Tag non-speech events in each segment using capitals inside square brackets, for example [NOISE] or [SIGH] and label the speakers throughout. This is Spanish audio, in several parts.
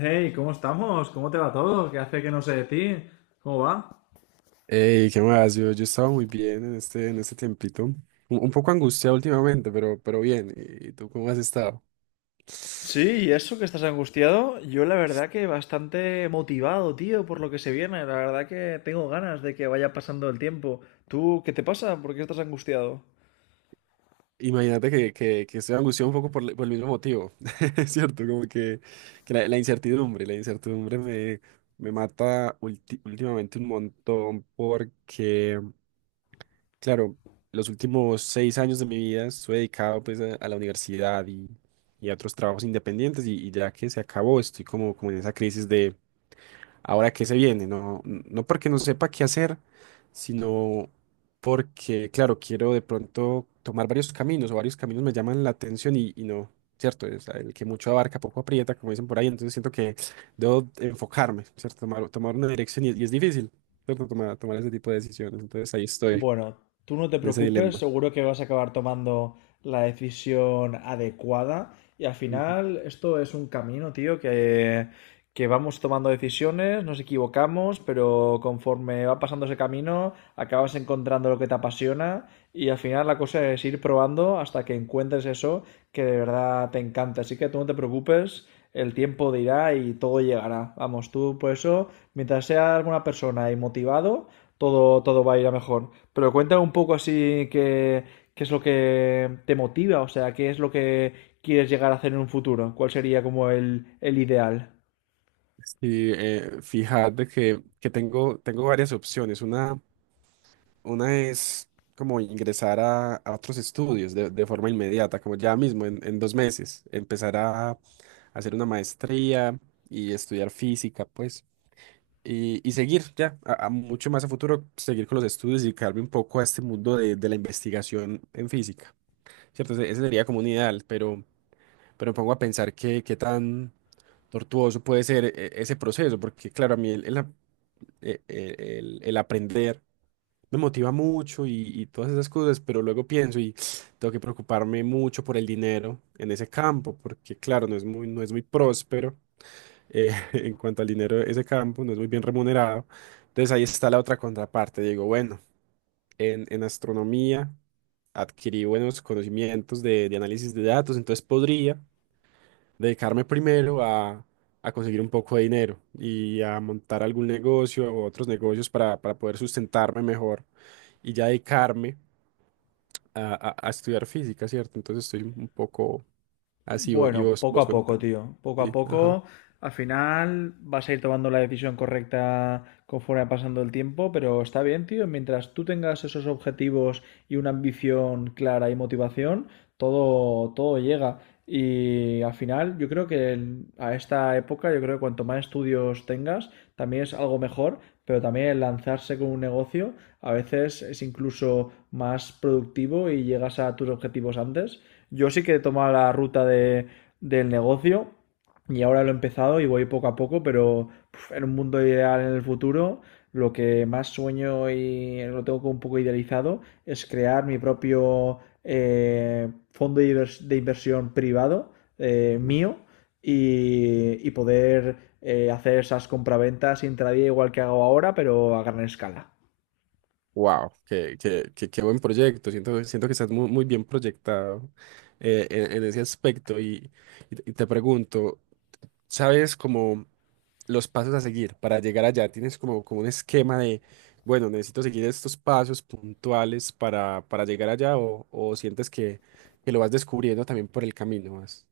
Speaker 1: Hey, ¿cómo estamos? ¿Cómo te va todo? ¿Qué hace que no sé de ti? ¿Cómo va?
Speaker 2: Ey, ¿qué más? Yo estaba muy bien en este tiempito. Un poco angustiado últimamente, pero bien. ¿Y tú cómo has estado?
Speaker 1: Sí, y eso que estás angustiado, yo la verdad que bastante motivado, tío, por lo que se viene. La verdad que tengo ganas de que vaya pasando el tiempo. ¿Tú qué te pasa? ¿Por qué estás angustiado?
Speaker 2: Imagínate que estoy angustiado un poco por el mismo motivo. [LAUGHS] Es cierto, como que la incertidumbre, me mata últimamente un montón porque, claro, los últimos 6 años de mi vida estuve dedicado pues a la universidad y a otros trabajos independientes y ya que se acabó, estoy como en esa crisis ahora qué se viene, no, no porque no sepa qué hacer, sino porque, claro, quiero de pronto tomar varios caminos o varios caminos me llaman la atención y no, ¿cierto? Es el que mucho abarca, poco aprieta, como dicen por ahí, entonces siento que debo enfocarme, ¿cierto? Tomar una dirección y es difícil, ¿cierto? Tomar ese tipo de decisiones, entonces ahí estoy,
Speaker 1: Bueno, tú no te
Speaker 2: en ese
Speaker 1: preocupes,
Speaker 2: dilema.
Speaker 1: seguro que vas a acabar tomando la decisión adecuada y al
Speaker 2: Ujú.
Speaker 1: final esto es un camino, tío, que vamos tomando decisiones, nos equivocamos, pero conforme va pasando ese camino, acabas encontrando lo que te apasiona y al final la cosa es ir probando hasta que encuentres eso que de verdad te encanta. Así que tú no te preocupes, el tiempo dirá y todo llegará. Vamos, tú por eso, mientras seas alguna persona y motivado, todo va a ir a mejor. Pero cuéntame un poco así qué, qué es lo que te motiva, o sea, qué es lo que quieres llegar a hacer en un futuro, cuál sería como el ideal.
Speaker 2: Sí, fíjate que tengo varias opciones. Una es como ingresar a otros estudios de forma inmediata, como ya mismo en 2 meses, empezar a hacer una maestría y estudiar física, pues, y seguir ya, a mucho más a futuro, seguir con los estudios y dedicarme un poco a este mundo de la investigación en física, ¿cierto? Ese sería como un ideal, pero me pongo a pensar qué tan tortuoso puede ser ese proceso, porque claro, a mí el, ap- el aprender me motiva mucho y todas esas cosas, pero luego pienso y tengo que preocuparme mucho por el dinero en ese campo, porque claro, no es muy próspero [LAUGHS] en cuanto al dinero de ese campo, no es muy bien remunerado. Entonces ahí está la otra contraparte. Digo, bueno, en astronomía adquirí buenos conocimientos de análisis de datos, entonces podría dedicarme primero a conseguir un poco de dinero y a montar algún negocio o otros negocios para poder sustentarme mejor y ya dedicarme a estudiar física, ¿cierto? Entonces estoy un poco así y
Speaker 1: Bueno,
Speaker 2: vos,
Speaker 1: poco
Speaker 2: vos
Speaker 1: a poco,
Speaker 2: contá.
Speaker 1: tío. Poco a
Speaker 2: Sí, ajá.
Speaker 1: poco, al final vas a ir tomando la decisión correcta conforme va pasando el tiempo, pero está bien, tío. Mientras tú tengas esos objetivos y una ambición clara y motivación, todo llega. Y al final, yo creo que a esta época, yo creo que cuanto más estudios tengas, también es algo mejor, pero también el lanzarse con un negocio a veces es incluso más productivo y llegas a tus objetivos antes. Yo sí que he tomado la ruta del negocio y ahora lo he empezado y voy poco a poco, pero puf, en un mundo ideal en el futuro, lo que más sueño y lo tengo como un poco idealizado es crear mi propio fondo de inversión privado, mío, y poder hacer esas compraventas intradía igual que hago ahora, pero a gran escala.
Speaker 2: Wow, qué buen proyecto. Siento que estás muy, muy bien proyectado en ese aspecto. Y te pregunto, ¿sabes cómo? Los pasos a seguir para llegar allá. Tienes como un esquema de, bueno, necesito seguir estos pasos puntuales para llegar allá o sientes que lo vas descubriendo también por el camino. Más.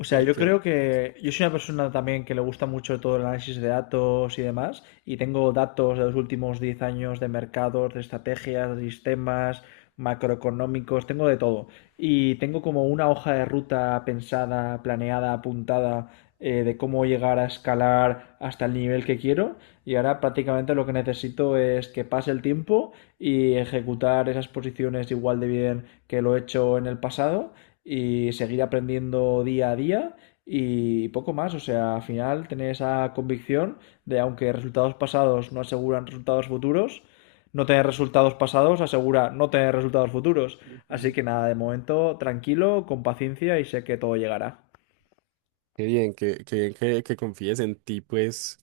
Speaker 1: O sea,
Speaker 2: Qué,
Speaker 1: yo
Speaker 2: qué-
Speaker 1: creo que yo soy una persona también que le gusta mucho todo el análisis de datos y demás, y tengo datos de los últimos 10 años de mercados, de estrategias, de sistemas macroeconómicos, tengo de todo. Y tengo como una hoja de ruta pensada, planeada, apuntada, de cómo llegar a escalar hasta el nivel que quiero. Y ahora prácticamente lo que necesito es que pase el tiempo y ejecutar esas posiciones igual de bien que lo he hecho en el pasado y seguir aprendiendo día a día y poco más. O sea, al final tener esa convicción de aunque resultados pasados no aseguran resultados futuros, no tener resultados pasados asegura no tener resultados futuros. Así
Speaker 2: Ujú.
Speaker 1: que nada, de momento tranquilo, con paciencia y sé que todo llegará.
Speaker 2: Qué bien que confíes en ti, pues,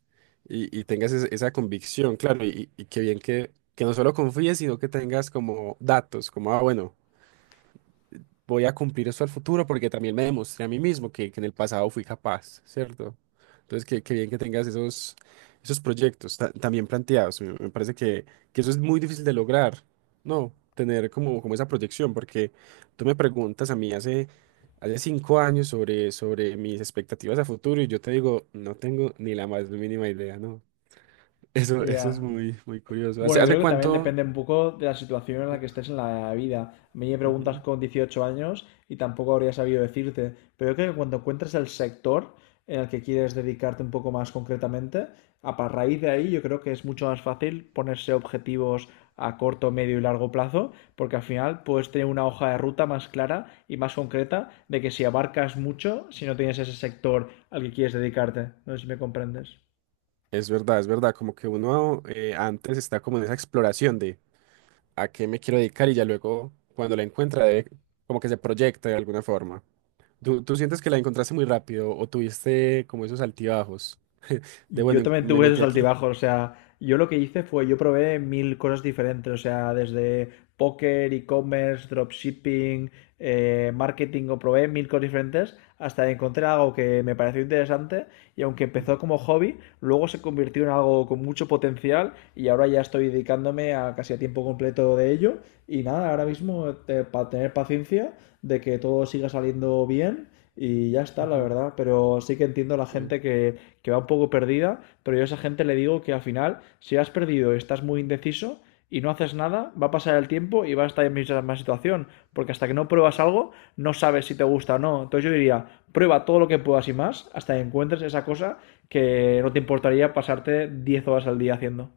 Speaker 2: y tengas esa convicción, claro, y qué bien que no solo confíes, sino que tengas como datos, como, ah, bueno. Voy a cumplir eso al futuro porque también me demostré a mí mismo que en el pasado fui capaz, ¿cierto? Entonces, qué bien que tengas esos proyectos también planteados. Me parece que eso es muy difícil de lograr, ¿no? Tener como esa proyección, porque tú me preguntas a mí hace 5 años sobre mis expectativas a futuro y yo te digo, no tengo ni la más mínima idea, ¿no? Eso es
Speaker 1: Ya.
Speaker 2: muy, muy curioso. ¿Hace,
Speaker 1: Bueno, yo
Speaker 2: hace
Speaker 1: creo que también
Speaker 2: cuánto?
Speaker 1: depende un poco de la situación en la que estés en la vida. A mí me preguntas
Speaker 2: Ujú.
Speaker 1: con 18 años y tampoco habría sabido decirte, pero yo creo que cuando encuentres el sector en el que quieres dedicarte un poco más concretamente, raíz de ahí yo creo que es mucho más fácil ponerse objetivos a corto, medio y largo plazo, porque al final puedes tener una hoja de ruta más clara y más concreta de que si abarcas mucho, si no tienes ese sector al que quieres dedicarte. No sé si me comprendes.
Speaker 2: Es verdad, como que uno antes está como en esa exploración a qué me quiero dedicar y ya luego cuando la encuentra como que se proyecta de alguna forma. ¿Tú sientes que la encontraste muy rápido o tuviste como esos altibajos de bueno,
Speaker 1: Yo también
Speaker 2: me
Speaker 1: tuve
Speaker 2: metí
Speaker 1: esos
Speaker 2: aquí?
Speaker 1: altibajos, o sea, yo lo que hice fue, yo probé mil cosas diferentes, o sea, desde póker, e-commerce, dropshipping, marketing, o probé mil cosas diferentes hasta que encontré algo que me pareció interesante y aunque empezó como hobby, luego se convirtió en algo con mucho potencial y ahora ya estoy dedicándome a casi a tiempo completo de ello y nada, ahora mismo para tener paciencia de que todo siga saliendo bien y ya está, la
Speaker 2: Ujú.
Speaker 1: verdad, pero sí que entiendo la
Speaker 2: Eh,
Speaker 1: gente que va un poco perdida, pero yo a esa gente le digo que al final, si has perdido y estás muy indeciso y no haces nada, va a pasar el tiempo y va a estar en la misma situación, porque hasta que no pruebas algo, no sabes si te gusta o no. Entonces yo diría, prueba todo lo que puedas y más hasta que encuentres esa cosa que no te importaría pasarte 10 horas al día haciendo.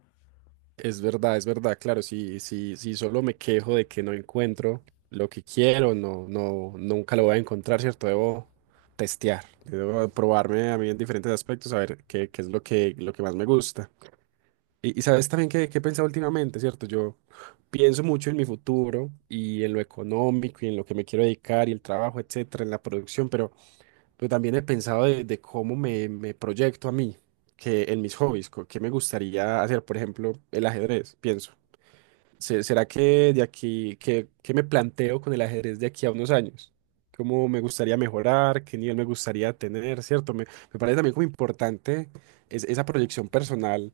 Speaker 2: Es verdad, claro, si, si, si solo me quejo de que no encuentro lo que quiero, no, no, nunca lo voy a encontrar, ¿cierto? Debo testear, debo probarme a mí en diferentes aspectos, a ver qué es lo que más me gusta. Y sabes también que he pensado últimamente, ¿cierto? Yo pienso mucho en mi futuro y en lo económico y en lo que me quiero dedicar y el trabajo, etcétera, en la producción, pero también he pensado de cómo me proyecto a mí, que en mis hobbies, qué me gustaría hacer, por ejemplo, el ajedrez, pienso. ¿Será que de aquí, que me planteo con el ajedrez de aquí a unos años? ¿Cómo me gustaría mejorar? ¿Qué nivel me gustaría tener? ¿Cierto? Me parece también como importante esa proyección personal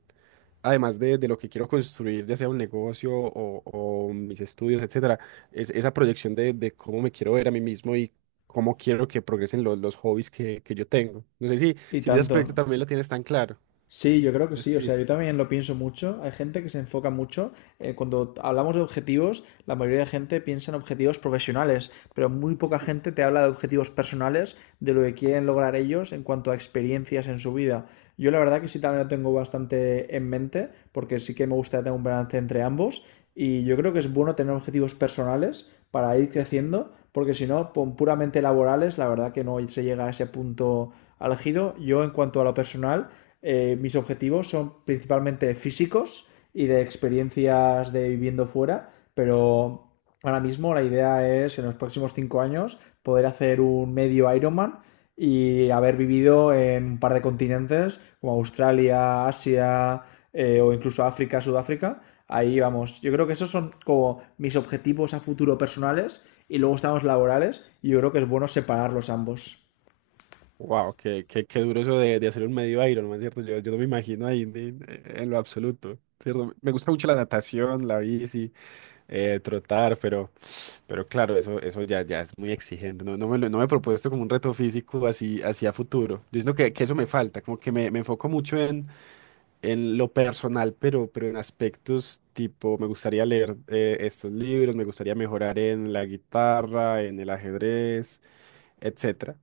Speaker 2: además de lo que quiero construir, ya sea un negocio o mis estudios, etcétera, es esa proyección de cómo me quiero ver a mí mismo y cómo quiero que progresen los hobbies que yo tengo. No sé si,
Speaker 1: Y
Speaker 2: si ese aspecto
Speaker 1: tanto.
Speaker 2: también lo tienes tan claro.
Speaker 1: Sí, yo creo que sí. O
Speaker 2: Sí.
Speaker 1: sea, yo también lo pienso mucho. Hay gente que se enfoca mucho. Cuando hablamos de objetivos, la mayoría de gente piensa en objetivos profesionales, pero muy poca gente te habla de objetivos personales, de lo que quieren lograr ellos en cuanto a experiencias en su vida. Yo la verdad que sí también lo tengo bastante en mente, porque sí que me gusta tener un balance entre ambos. Y yo creo que es bueno tener objetivos personales para ir creciendo, porque si no, con puramente laborales, la verdad que no se llega a ese punto álgido. Yo en cuanto a lo personal, mis objetivos son principalmente físicos y de experiencias de viviendo fuera, pero ahora mismo la idea es en los próximos 5 años poder hacer un medio Ironman y haber vivido en un par de continentes como Australia, Asia, o incluso África, Sudáfrica. Ahí vamos. Yo creo que esos son como mis objetivos a futuro personales y luego estamos laborales y yo creo que es bueno separarlos ambos.
Speaker 2: Wow, qué duro eso de hacer un medio Ironman, ¿cierto? Yo no me imagino ahí en lo absoluto, ¿cierto? Me gusta mucho la natación, la bici, trotar, pero. Pero claro, eso ya, ya es muy exigente. No, no me he propuesto como un reto físico así, así a futuro. Yo siento que eso me falta, como que me enfoco mucho en lo personal, pero en aspectos tipo, me gustaría leer estos libros, me gustaría mejorar en la guitarra, en el ajedrez, etcétera.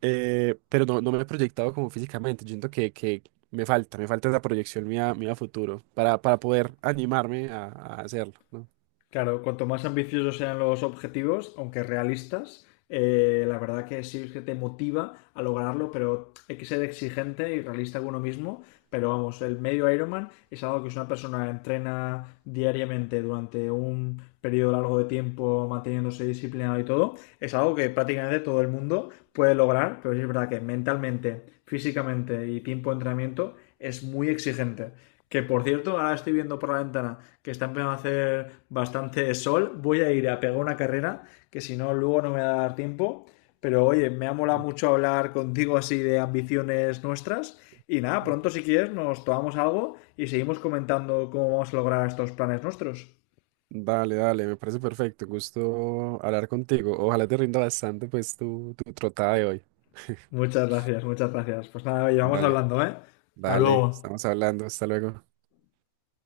Speaker 2: Pero no, no me he proyectado como físicamente. Yo siento que me falta esa proyección mía, mía a futuro para poder animarme a hacerlo, ¿no?
Speaker 1: Claro, cuanto más ambiciosos sean los objetivos, aunque realistas, la verdad que sí que te motiva a lograrlo, pero hay que ser exigente y realista con uno mismo. Pero vamos, el medio Ironman es algo que si una persona entrena diariamente durante un periodo largo de tiempo, manteniéndose disciplinado y todo, es algo que prácticamente todo el mundo puede lograr, pero sí es verdad que mentalmente, físicamente y tiempo de entrenamiento es muy exigente. Que por cierto, ahora estoy viendo por la ventana que está empezando a hacer bastante sol. Voy a ir a pegar una carrera, que si no, luego no me va a dar tiempo. Pero oye, me ha molado
Speaker 2: Ajá,
Speaker 1: mucho hablar contigo así de ambiciones nuestras. Y nada, pronto
Speaker 2: ajá.
Speaker 1: si quieres nos tomamos algo y seguimos comentando cómo vamos a lograr estos planes nuestros.
Speaker 2: Dale, dale, me parece perfecto. Gusto hablar contigo. Ojalá te rinda bastante pues tu trotada de hoy.
Speaker 1: Muchas gracias, muchas gracias. Pues nada, oye, vamos
Speaker 2: Dale,
Speaker 1: hablando, ¿eh? Hasta
Speaker 2: dale,
Speaker 1: luego.
Speaker 2: estamos hablando. Hasta luego.